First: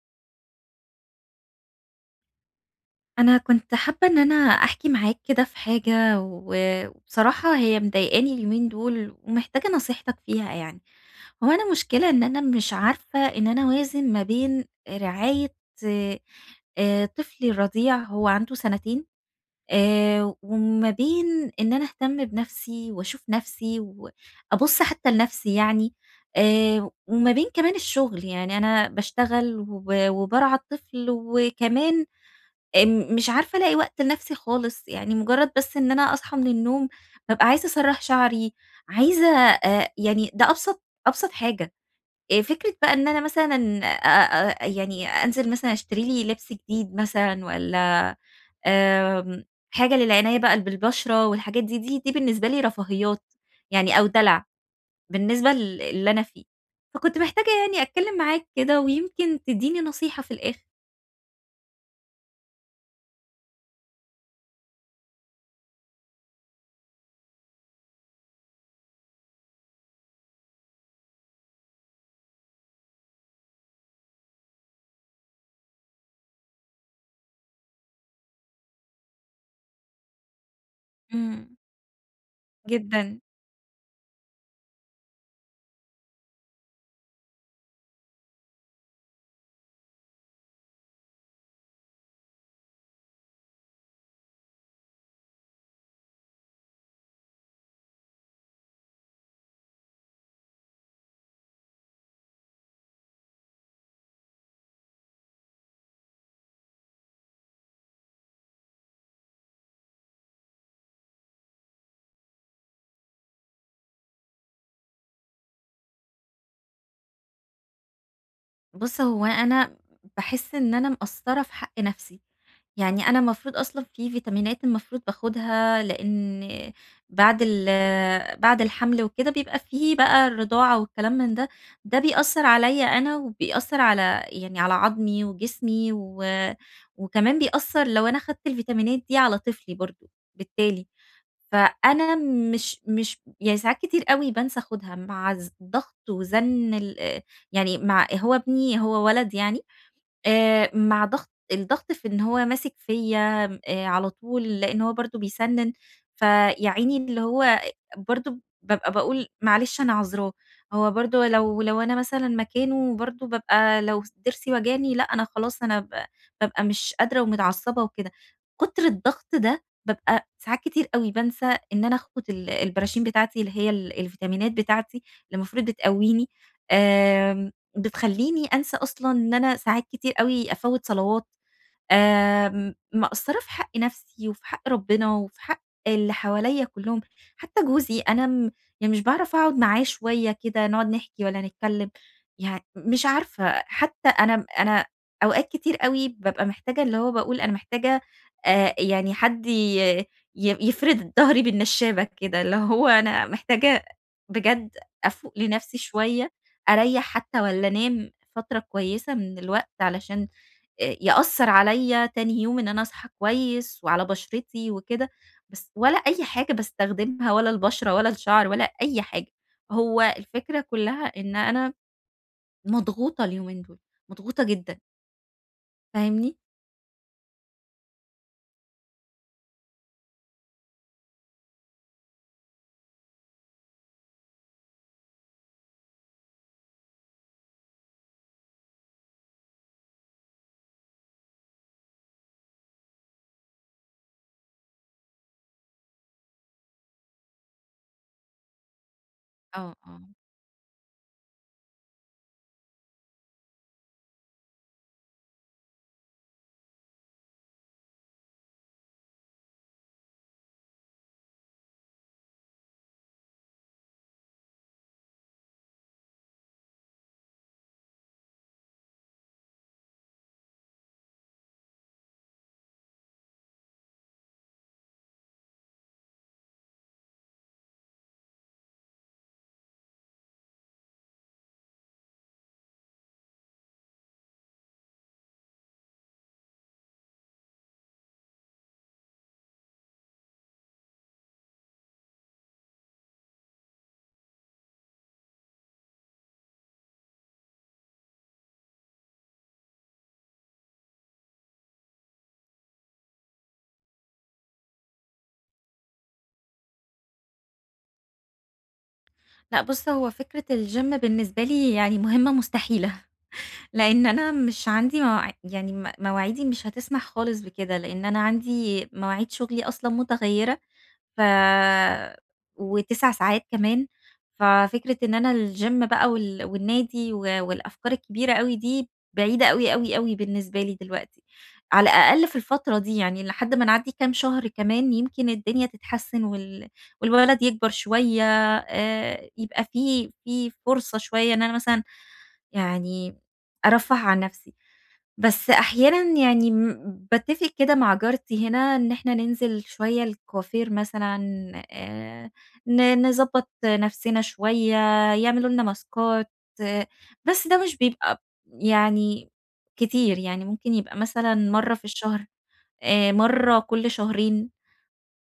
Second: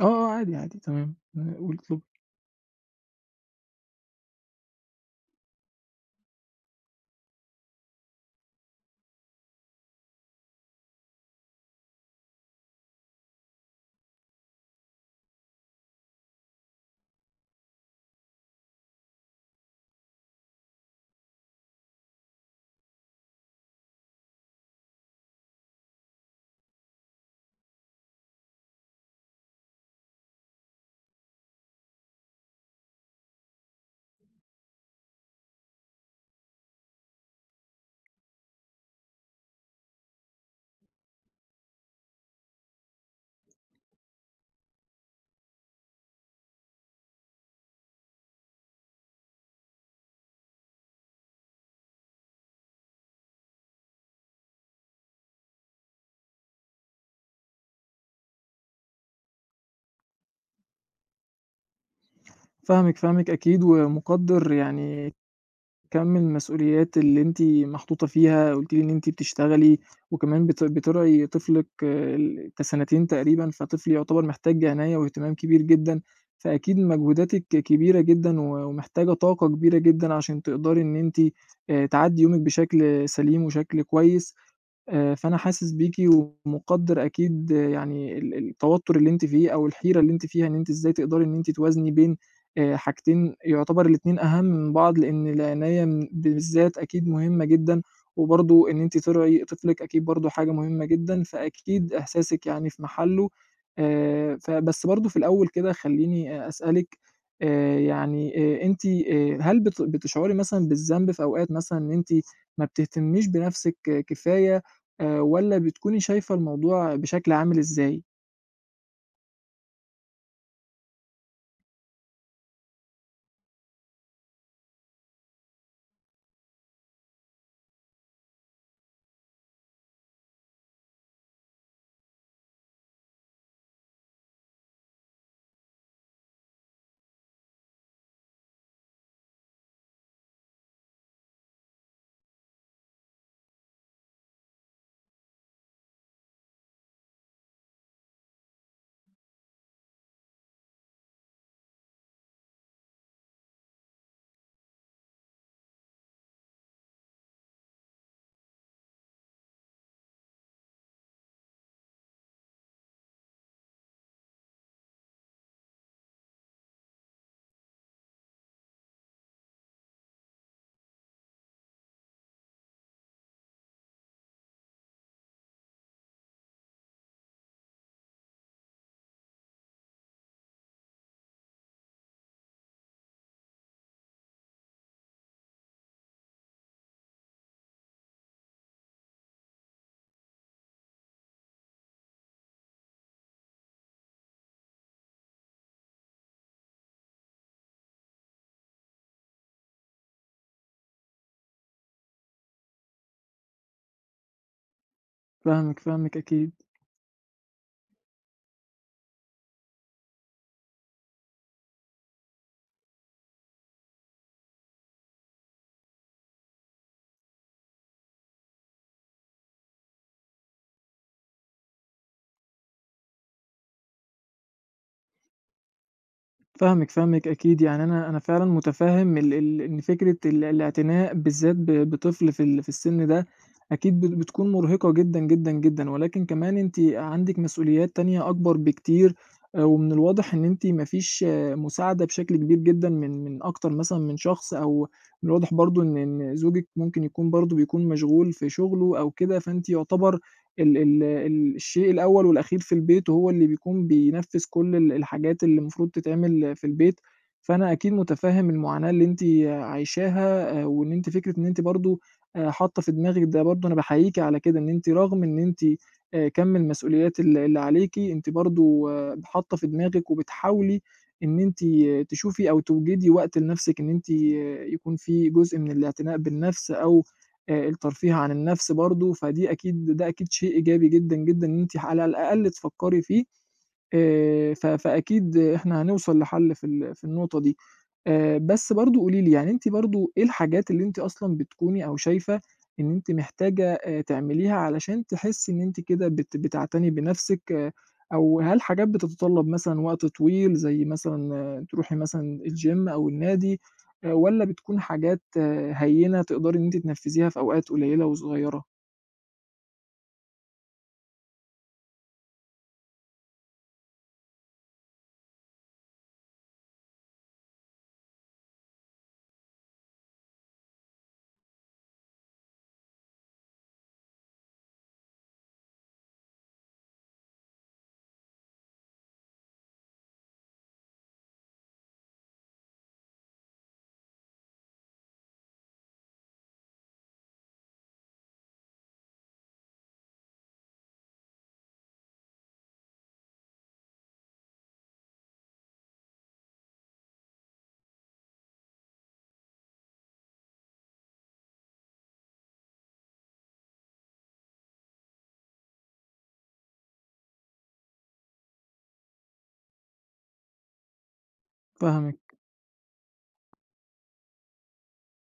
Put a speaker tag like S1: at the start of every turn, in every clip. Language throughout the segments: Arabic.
S1: آه، آه، عادي، عادي تمام، قولي اطلبي.
S2: أنا كنت حابة إن أنا أحكي معاك كده في حاجة، و وبصراحة هي مضايقاني اليومين دول ومحتاجة نصيحتك فيها يعني. هو أنا المشكلة إن أنا مش عارفة إن أنا أوازن ما بين رعاية طفلي الرضيع، هو عنده سنتين، وما بين إن أنا أهتم بنفسي وأشوف نفسي وأبُص حتّى لنفسي يعني، وما بين كمان الشغل. يعني أنا باشتغل وب وبارعى الطفل وكمان، مش عارفة ألاقي وقت لنفسي خالص. يعني مجرد بس إن أنا أصحى من النوم بابقى عايزة أسرّح شعري، عايزة يعني ده أبسط حاجة. فكرة بقى إن أنا مثلًا أ أ يعني أنزل مثلًا أشتري لي لبس جديد مثلًا، والّا آمم، حاجة للعناية بقى بالبشرة والحاجات دي، دي بالنسبة لي رفاهيات يعني، أو دلع بالنسبة ل اللي أنا فيه. فكنت محتاجة يعني أتكلم معاك كده، ويمكن تدّيني نصيحة في الآخر.
S1: فاهمِك، فاهمِك أكيد ومقدّر يعني كَم المسؤوليات اللي أنتِ محطوطة فيها. قُلتِ لي إن أنتِ بتشتغلي وكمان بترعي طفلِك، آه، كسنتين تقريبًا، فطفل يعتبر محتاج عناية واهتمام كبير جدًا، فأكيد مجهوداتِك كبيرة جدًا و ومحتاجة طاقة كبيرة جدًا عشان تقدري إن أنتِ
S2: إمم،
S1: تعدّي يومِك بشكل
S2: جدًا.
S1: سليم وشكل كويس. فأنا حاسس بيكِ ومقدّر أكيد، آه، يعني التوتر اللي أنتِ فيه أو الحيرة اللي أنتِ فيها، إن أنتِ إزاي تقدري إن أنتِ توازني بين حاجتين يعتبر الاتنين أهم من بعض، لإن العناية بالذات أكيد مهمة جدًا، وبرضه إن أنتِ ترعي طفلِك أكيد برضه حاجة مهمة جدًا، فأكيد إحساسِك يعني في محله. فبس برضه في الأول كده خلّيني أسألِك، آآ، يعني أنتِ، هل بتشعري مثلًا بالذنب في أوقات، مثلًا إن أنتِ ما بتهتميش بنفسِك كفاية؟ والّا بتكوني شايفة الموضوع بشكل عامل إزاي؟
S2: بُص، هو أنا باحس إن أنا مقصّرة في حق نَفْسي. يعني أنا المفروض أصلًا في فيتامينات المفروض باخدها، لإن بعد الحَمْل وكده بيبقى في بقى الرضاعة والكلام من ده، ده بيأثّر عليّا أنا، وبيأثّر على يعني على عضمي وجسمي، و وكمان بيأثّر لو أنا خدت الفيتامينات دي على طفلي برضه بالتالي. فأنا مش يعني ساعات كتير أوي بانسى آخُدها، مع ضغط وزَنّ ال، يعني مع هو ابني هو ولد يعني، مع الضغط في إن هو ماسك فيّا م على طول، لإن هو برضه بيسنِّن. فيا عيني اللي هو برضه بابقى باقول معلش أنا عذراه. هو برضه لو أنا مثلًا مكانه برضه بابقى، لو ضِرسي وجعني، لأ أنا خلاص أنا ب بابقى مش قادرة ومتعصبة وكده. كُتر الضغط ده بابقى ساعات كتير أوي بانسى إن أنا آخد البراشين بتاعتي، اللي هي الفيتامينات بتاعتي اللي المفروض بتقويني. آمم بتخلّيني أنسى أصلًا إن أنا ساعات كتير أوي أفوّت صلوات. مقصّرة في حق نَفْسي وفي حق ربنا وفي حق اللي حواليّا كُلّهم. حتّى جوزي أنا م يعني مش باعرف أقعُد معاه شوية كده نقعُد نحكي ولا نتكلّم. مش عارفة، حتّى أنا أوقات كتير أوي بابقى محتاجة، اللي هو باقول أنا محتاجة يعني حد ي ي يفرد ضهري بالنشّابة كده، اللي هو أنا محتاجة بجد أفوق لنَفْسي
S1: فاهمِك، فاهمِك
S2: شوية.
S1: أكيد.
S2: أريّح حتّى، والّا أنام فترة كويسة من الوقت، علشان يأثّر عليَّ تاني يوم إن أنا أصحى كويس وعلى بشرتي وكده. بس ولا أي حاجة باستخدمها، ولا البشرة ولا الشعر ولا أي حاجة. هو الفكرة كلّها إن أنا مضغوطة اليومين دول، مضغوطة جدًا، فاهمني؟
S1: يعني أنا فعلًا مُتفهِّم ال ال إن فكرة الاعتناء بالذات بطفل في في السِن ده أكيد بتكون مُرهقة جدًا، جدًا، جدًا، ولكن كمان أنتِ عندِك مسؤوليات تانية أكبر بكتير. ومن الواضح إن أنتِ ما فيش مساعدة بشكل كبير جدًا، من أكتر مثلًا من شخص أو من الواضح برضه إن زوجِك ممكن يكون برضه بيكون مشغول في شُغله أو كده. فأنتِ
S2: آه، آه.
S1: يُعتبر ال ال ال الشيء الأول والأخير في البيت، وهو اللي بيكون بينفّذ كل الحاجات اللي المفروض تتعمل في البيت. فأنا أكيد مُتفهِّم المعاناة اللي أنتِ عايشاها، وإن أنتِ فكرة إن أنتِ برضه حاطة في دماغِك ده، برضه أنا باحييكِ على كده. إن أنتِ رغم إن أنتِ، كَم المسؤوليات اللي عليكِ، أنتِ برضه حاطة في دماغِك وبتحاولي إن أنتِ تشوفي أو توجدي وقت لنَفْسِك، إن أنتِ، آه، يكون في جزء من الاعتناء بالنَفْس أو الترفيه عن النفس برضه. فدي أكيد، ده أكيد شيء إيجابي جدًا، جدًا، إن أنتِ على الأقل تفكّري فيه. ف فأكيد إحنا هنوصل لحل في في النقطة دي. بس برضه قولي لي، يعني أنتِ برضه إيه الحاجات اللي أنتِ أصلًا بتكوني أو شايفة إن أنتِ محتاجة تعمليها علشان تحسّي إن أنتِ كده بتعتني بنفسِك، آه، أو هل حاجات بتتطلّب مثلًا وقت طويل، زي مثلًا، آه، تروحي مثلًا الgym أو النادي؟ والّا بتكون حاجات، آه، هيّنة تقدري إن أنتِ تنفّذيها في أوقات قليّلة وصغيّرة؟
S2: لأ بُص، هو فكرة الgym بالنسبة لي يعني مهمة مستحيلة. لإن أنا مش عندي يعني مواعيدي مش هتسمح خالص بكده، لإن أنا عندي مواعيد شغلي أصلًا متغيّرة، ف و9 ساعات كمان. ففكرة إن أنا الgym بقى وال والنادي و والأفكار الكبيرة أوي دي بعيدة أوي، أوي، أوي بالنسبة لي دلوقتي، على الأقل في الفترة دي. يعني لحد ما نعدّي كام شهر كمان يمكن الدنيا تتحسّن وال والولد يكبر شوية، يبقى في فرصة شوية إن أنا مثلًا يعني أرفّه عن نَفْسي. بس أحيانًا يعني باتّفق كده مع جارتي هنا إن إحنا ننزل شوية الكوافير مثلًا، آآ، نضبّط نَفْسنا شوية، يعملوا لنا ماسكات. آه. بس ده مش بيبقى يعني كتير، يعني ممكن يبقى مثلًا مرّة في
S1: فاهمِك،
S2: الشهر، مرّة كل شهرين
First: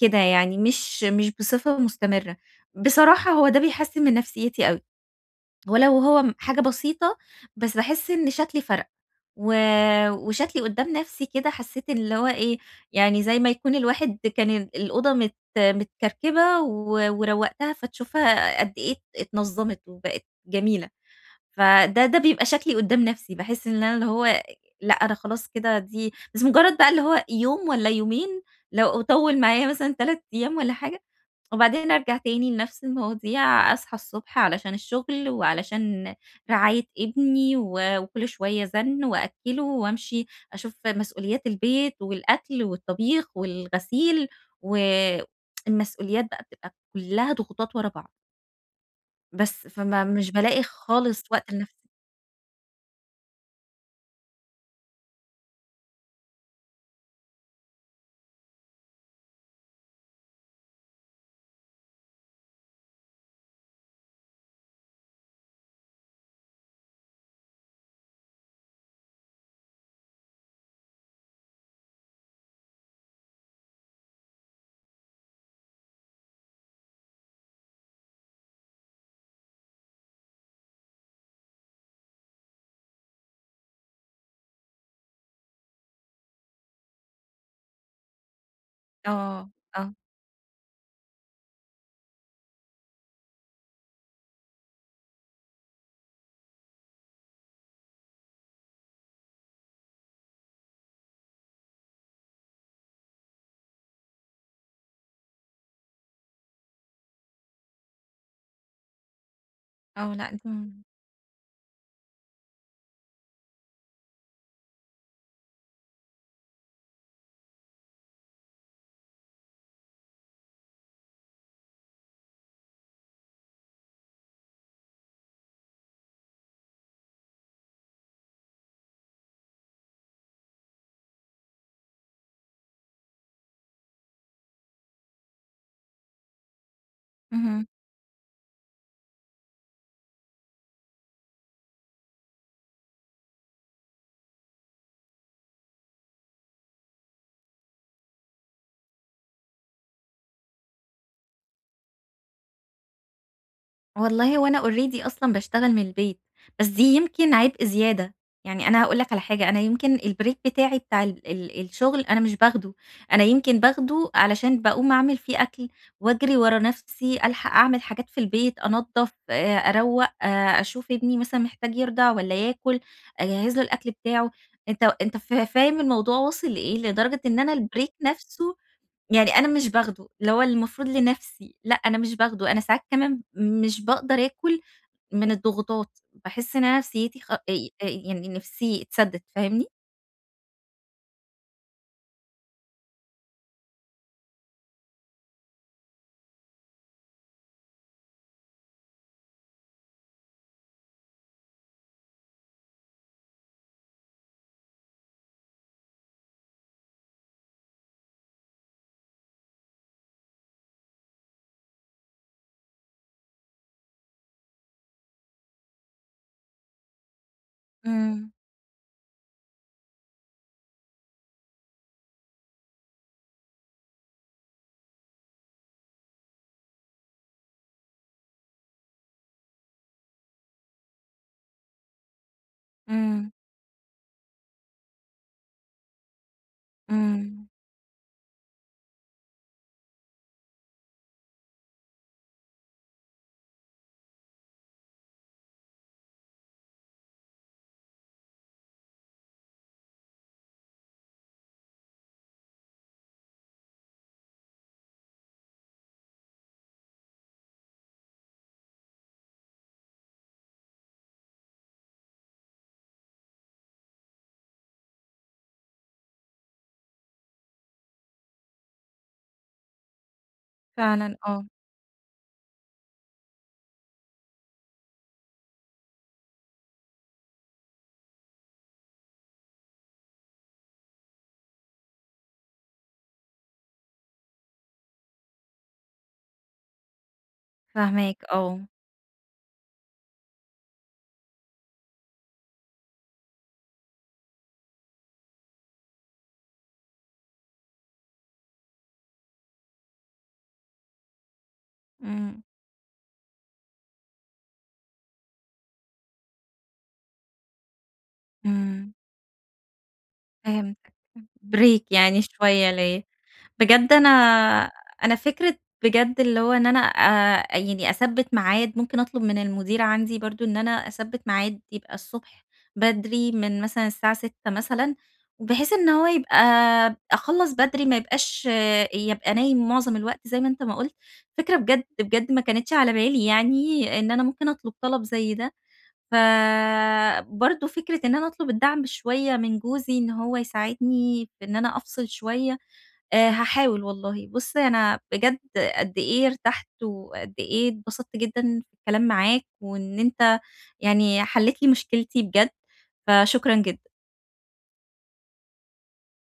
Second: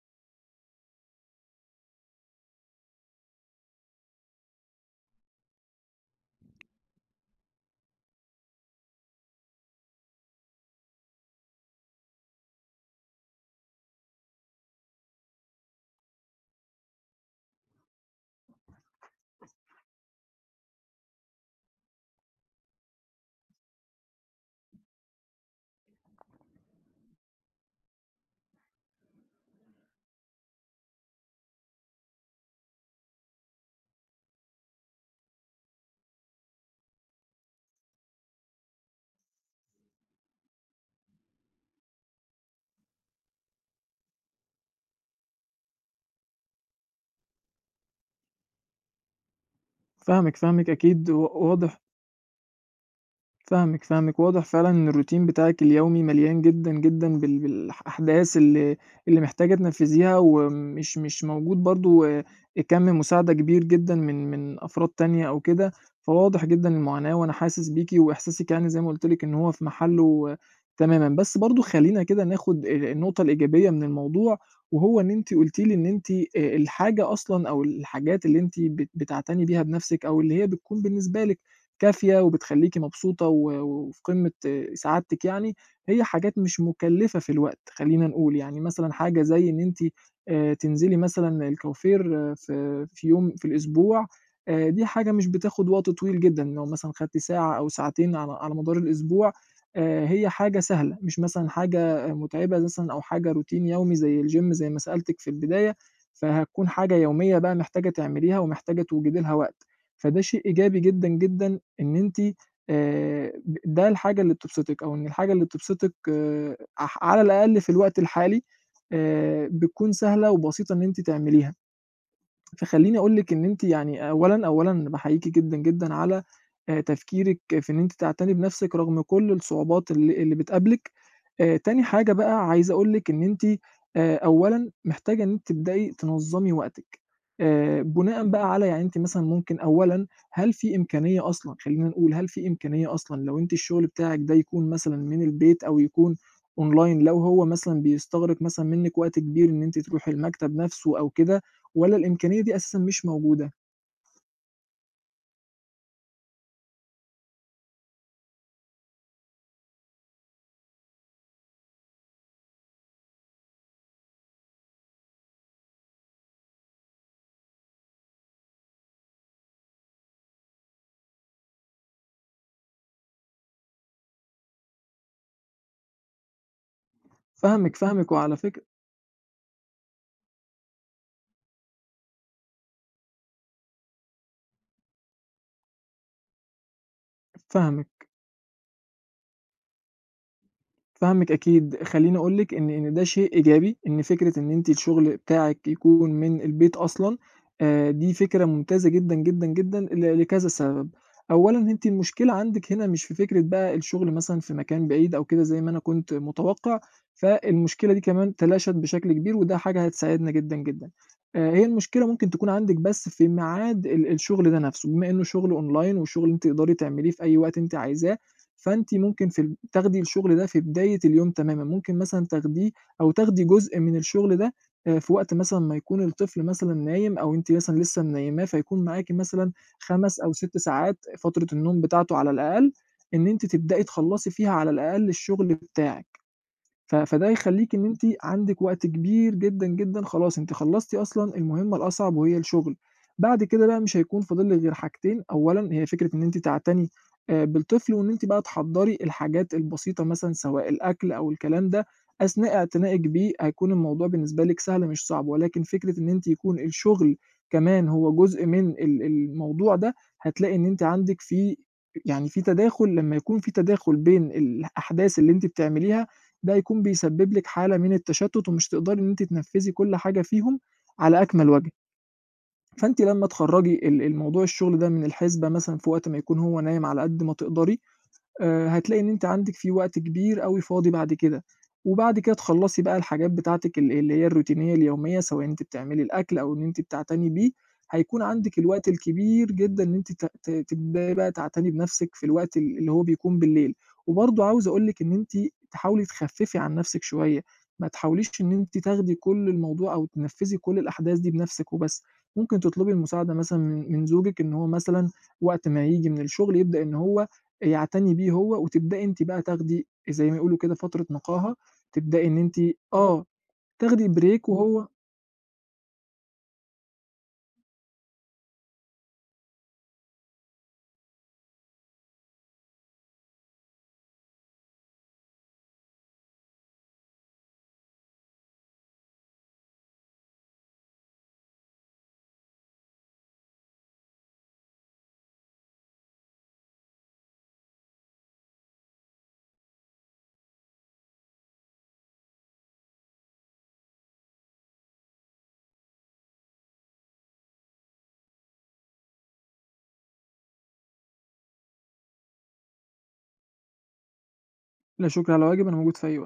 S2: كده يعني، مش بصفة مستمرة. بصراحة هو ده بيحسّن من نفسيتي أوي، ولو هو حاجة بسيطة. بس باحس إن شكلي فرَق، و وشكلي قدّام نَفْسي كده حسّيت ان اللي هو إيه، يعني زي ما يكون الواحد كان الأوضة متكركبة و وروّقتها، فتشوفها قد إيه اتنظّمت وبقت جميلة. فده بيبقى شكلي قدّام نَفْسي، باحس إن أنا اللي هو لأ، أنا خلاص كده، دي بس مجرّد بقى اللي هو يوم والّا يومين، لو طوّل معايا مثلًا 3 أيام والّا حاجة، وبعدين أرجع تاني لنَفْس المواضيع. أصحى الصبح علشان الشغل وعلشان رعاية ابني، و وكل شوية زَنّ وأكّله وأمشي أشوف مسؤوليات البيت والأكل والطبيخ والغسيل، و المسؤوليات بقى بتبقى كُلّها ضغوطات ورا بعض، بس فما مش بالاقي
S1: فاهمِك أكيد
S2: خالص وقت لنَفْسي.
S1: واضح. فاهمِك، فاهمِك، واضح فعلًا إن الروتين بتاعِك اليومي مليان جدًا، جدًا بالأحداث اللي محتاجة تنفّذيها، ومش مش موجود برضه كَم مساعدة كبير جدًا من أفراد تانية أو كده. فواضح جدًا المعاناة وأنا حاسس بيكِ، وإحساسِك يعني زي ما قُلت لِك إن هو في محله، آه، تمامًا. بس برضه خلّينا كده ناخد النقطة الإيجابية من الموضوع، وهو إن أنتِ قُلتِ لي إن أنتِ، الحاجة أصلًا أو الحاجات اللي أنتِ بتعتني بيها بنَفْسِك، أو اللي هي بتكون بالنسبة لِك كافية وبتخلّيكِ مبسوطة وفي قمة سعادتِك يعني، هي حاجات مش مُكلّفة في الوقت خلّينا نقول. يعني مثلًا حاجة
S2: آه،
S1: زي إن أنتِ
S2: آه،
S1: تنزلي مثلًا الكوافير، آه، في في يوم في الأسبوع. دي حاجة مش بتاخُد وقت طويل جدًا، لو مثلًا خدتِ ساعة أو ساعتين على على مدار الأسبوع. هي حاجة سهلة، مش مثلًا حاجة مُتعبة، مثلًا أو حاجة روتين يومي زي الgym زي ما سألتِك في البداية، فهتكون حاجة يومية بقى محتاجة تعمليها ومحتاجة توجدي لها وقت.
S2: آه،
S1: فده
S2: لأ،
S1: شيء إيجابي
S2: إمم،
S1: جدًا، جدًا، إن أنتِ ب ده الحاجة اللي بتبسطِك، أو إن الحاجة اللي بتبسطِك على الأقل في الوقت الحالي بتكون سهلة وبسيطة إن أنتِ تعمليها. فخلّيني أقول لِك إن أنتِ يعني أولًا، أولًا باحييكِ جدًا، جدًا، على تفكيرِك في إن أنتِ تعتني بنَفْسِك رغم كل الصعوبات اللي بتقابلِك. تاني حاجة بقى عايز أقول لِك إن أنتِ، أولًا محتاجة إن أنتِ تبدئي تنظّمي وقتِك،
S2: اهم.
S1: بناءً بقى على، يعني أنتِ مثلًا ممكن أولًا، هل في إمكانية أصلًا، خلّينا نقول، هل في إمكانية أصلًا لو أنتِ الشغل بتاعِك ده يكون مثلًا من البيت، أو يكون أونلاين لو هو مثلًا بيستغرق مثلًا منِّك وقت كبير إن أنتِ تروحي المكتب نَفْسه أو كده، والّا الإمكانية دي أساسًا مش موجودة؟
S2: والله هو أنا already أصلًا باشتغل من البيت، بس دي يمكن عبء زيادة. يعني أنا هاقول لك على حاجة، أنا يمكن الbreak بتاعي بتاع ال ال الشغل أنا مش باخده. أنا يمكن باخده علشان باقوم أعمل فيه أكل وأجري ورا نفسي، ألحق أعمل حاجات في البيت، أنضف، أروّق، أشوف ابني مثلًا محتاج يرضع والّا ياكل، أجهّز له الأكل بتاعه. أنت فاهم الموضوع واصل لإيه، لدرجة إن أنا
S1: فاهمِك،
S2: الbreak
S1: فاهمِك وعلى
S2: نفسه
S1: فكرة.
S2: يعني أنا مش باخده، اللي هو المفروض لنَفْسي. لأ أنا مش باخده، أنا ساعات كمان مش باقدر آكُل من الضغوطات، باحس إن أنا نفسيتي خ
S1: فاهمِك.
S2: يعني نِفْسي اتسدِّت، فاهمني؟
S1: فاهمِك أكيد، خلّيني أقول لِك إن ده شيء إيجابي. إن فكرة إن أنتِ الشغل بتاعِك يكون من البيت أصلًا، دي فكرة ممتازة جدًا، جدًا، جدًا، لكذا سبب. أولًا أنتِ المشكلة عندِك هنا مش في فكرة بقى الشغل مثلًا في مكان بعيد أو كده زي ما أنا كنت متوقع، فالمشكلة دي كمان تلاشت بشكل كبير، وده حاجة هتساعدنا جدًا، جدًا. هي المشكلة ممكن تكون عندِك بس في ميعاد الشغل ده نفسه، بما إنه شغل أونلاين وشغل أنتِ تقدري تعمليه في أي وقت أنتِ عايزاه.
S2: إمم،
S1: فأنتِ ممكن في تاخدي الشغل ده في بداية اليوم تمامًا، ممكن مثلًا تاخديه أو تاخدي جزء من الشغل ده في وقت مثلًا ما يكون الطفل مثلًا نايم، أو أنتِ مثلًا لسه منيّماه، فيكون معاكِ مثلًا 5 أو 6 ساعات فترة النوم بتاعته على الأقل، إن
S2: إمم،
S1: أنتِ تبدئي تخلّصي فيها على الأقل الشغل بتاعِك. فده
S2: إمم،
S1: يخلّيكِ إن أنتِ عندِك وقت كبير جدًا، جدًا، خلاص أنتِ خلّصتِ أصلًا المهمة الأصعب وهي الشغل. بعد كده بقى مش هيكون فاضل لِك غير حاجتين، أولًا هي فكرة إن أنتِ تعتني بالطفل وإن أنتِ بقى تحضّري الحاجات البسيطة، مثلًا سواء الأكل أو الكلام ده، أثناء اعتنائِك بيه هيكون الموضوع بالنسبة لِك سهل مش صعب. ولكن فكرة إن أنتِ يكون الشغل كمان هو جزء من الموضوع ده، هتلاقي إن أنتِ عندِك في، يعني في تداخل. لمّا يكون في تداخل بين الأحداث اللي أنتِ بتعمليها، ده هيكون بيسبب لِك حالة من التشتُّت ومش تقدري إن أنتِ تنفّذي كل حاجة فيهم
S2: فعلًا
S1: على
S2: آه.
S1: أكمل وجه. فأنتِ لمّا تخرّجي الموضوع الشغل ده من الحسبة، مثلًا في وقت ما يكون هو نايم على قد ما تقدري، هتلاقي إن أنتِ عندِك في وقت كبير أوي فاضي بعد كده. وبعد كده تخلّصي بقى الحاجات بتاعتِك اللي هي الروتينية اليومية، سواء أنتِ بتعملي الأكل أو إن أنتِ بتعتني بيه، هيكون
S2: فاهماك
S1: عندِك
S2: آه.
S1: الوقت الكبير جدًا إن أنتِ ت ت تبدئي بقى تعتني بنَفْسِك في الوقت اللي هو بيكون بالليل. وبرضه عاوز أقول لِك إن أنتِ تحاولي تخفّفي عن نَفْسِك شوية، ما تحاوليش إن أنتِ تاخدي كل الموضوع أو تنفّذي كل الأحداث دي بنَفْسِك وبس.
S2: إمم،
S1: ممكن تطلبي المساعدة مثلًا من زوجِك، إن هو مثلًا وقت ما ييجي من الشغل يبدأ إن هو يعتني بيه هو،
S2: إمم،
S1: وتبدئي أنتِ بقى تاخدي زي ما يقولوا كده
S2: فهمتك.
S1: فترة نقاهة.
S2: break يعني
S1: تبدئي إن أنتِ
S2: شوية ليّا.
S1: آه،
S2: بجد
S1: تاخدي
S2: أنا
S1: break وهو
S2: أنا فكرة بجد اللي هو إن أنا يعني أثبّت ميعاد، ممكن أطلب من المدير عندي برضه إن أنا أثبّت ميعاد يبقى الصبح بدري، من مثلًا الساعة 6:00 مثلًا، بحيث إن هو يبقى أخلّص بدري، ما يبقاش آه، يبقى نايم معظم الوقت زي ما أنت ما قُلت. فكرة بجد، بجد ما كانتش على بالي يعني إن أنا ممكن أطلب طلب زي ده، فبرضه فكرة إن أنا أطلب الدعم شوية من جوزي إن هو يساعدني في إن أنا أفصل شوية. هاحاول والله. بُص، أنا بجد قد إيه ارتحت وقد إيه اتبسطت جدًا في الكلام معاك، وإن أنت يعني حلّيت لي مشكلتي بجد، فشكرًا جدًا.
S1: لا شكر على واجب، أنا موجود في أي وقت.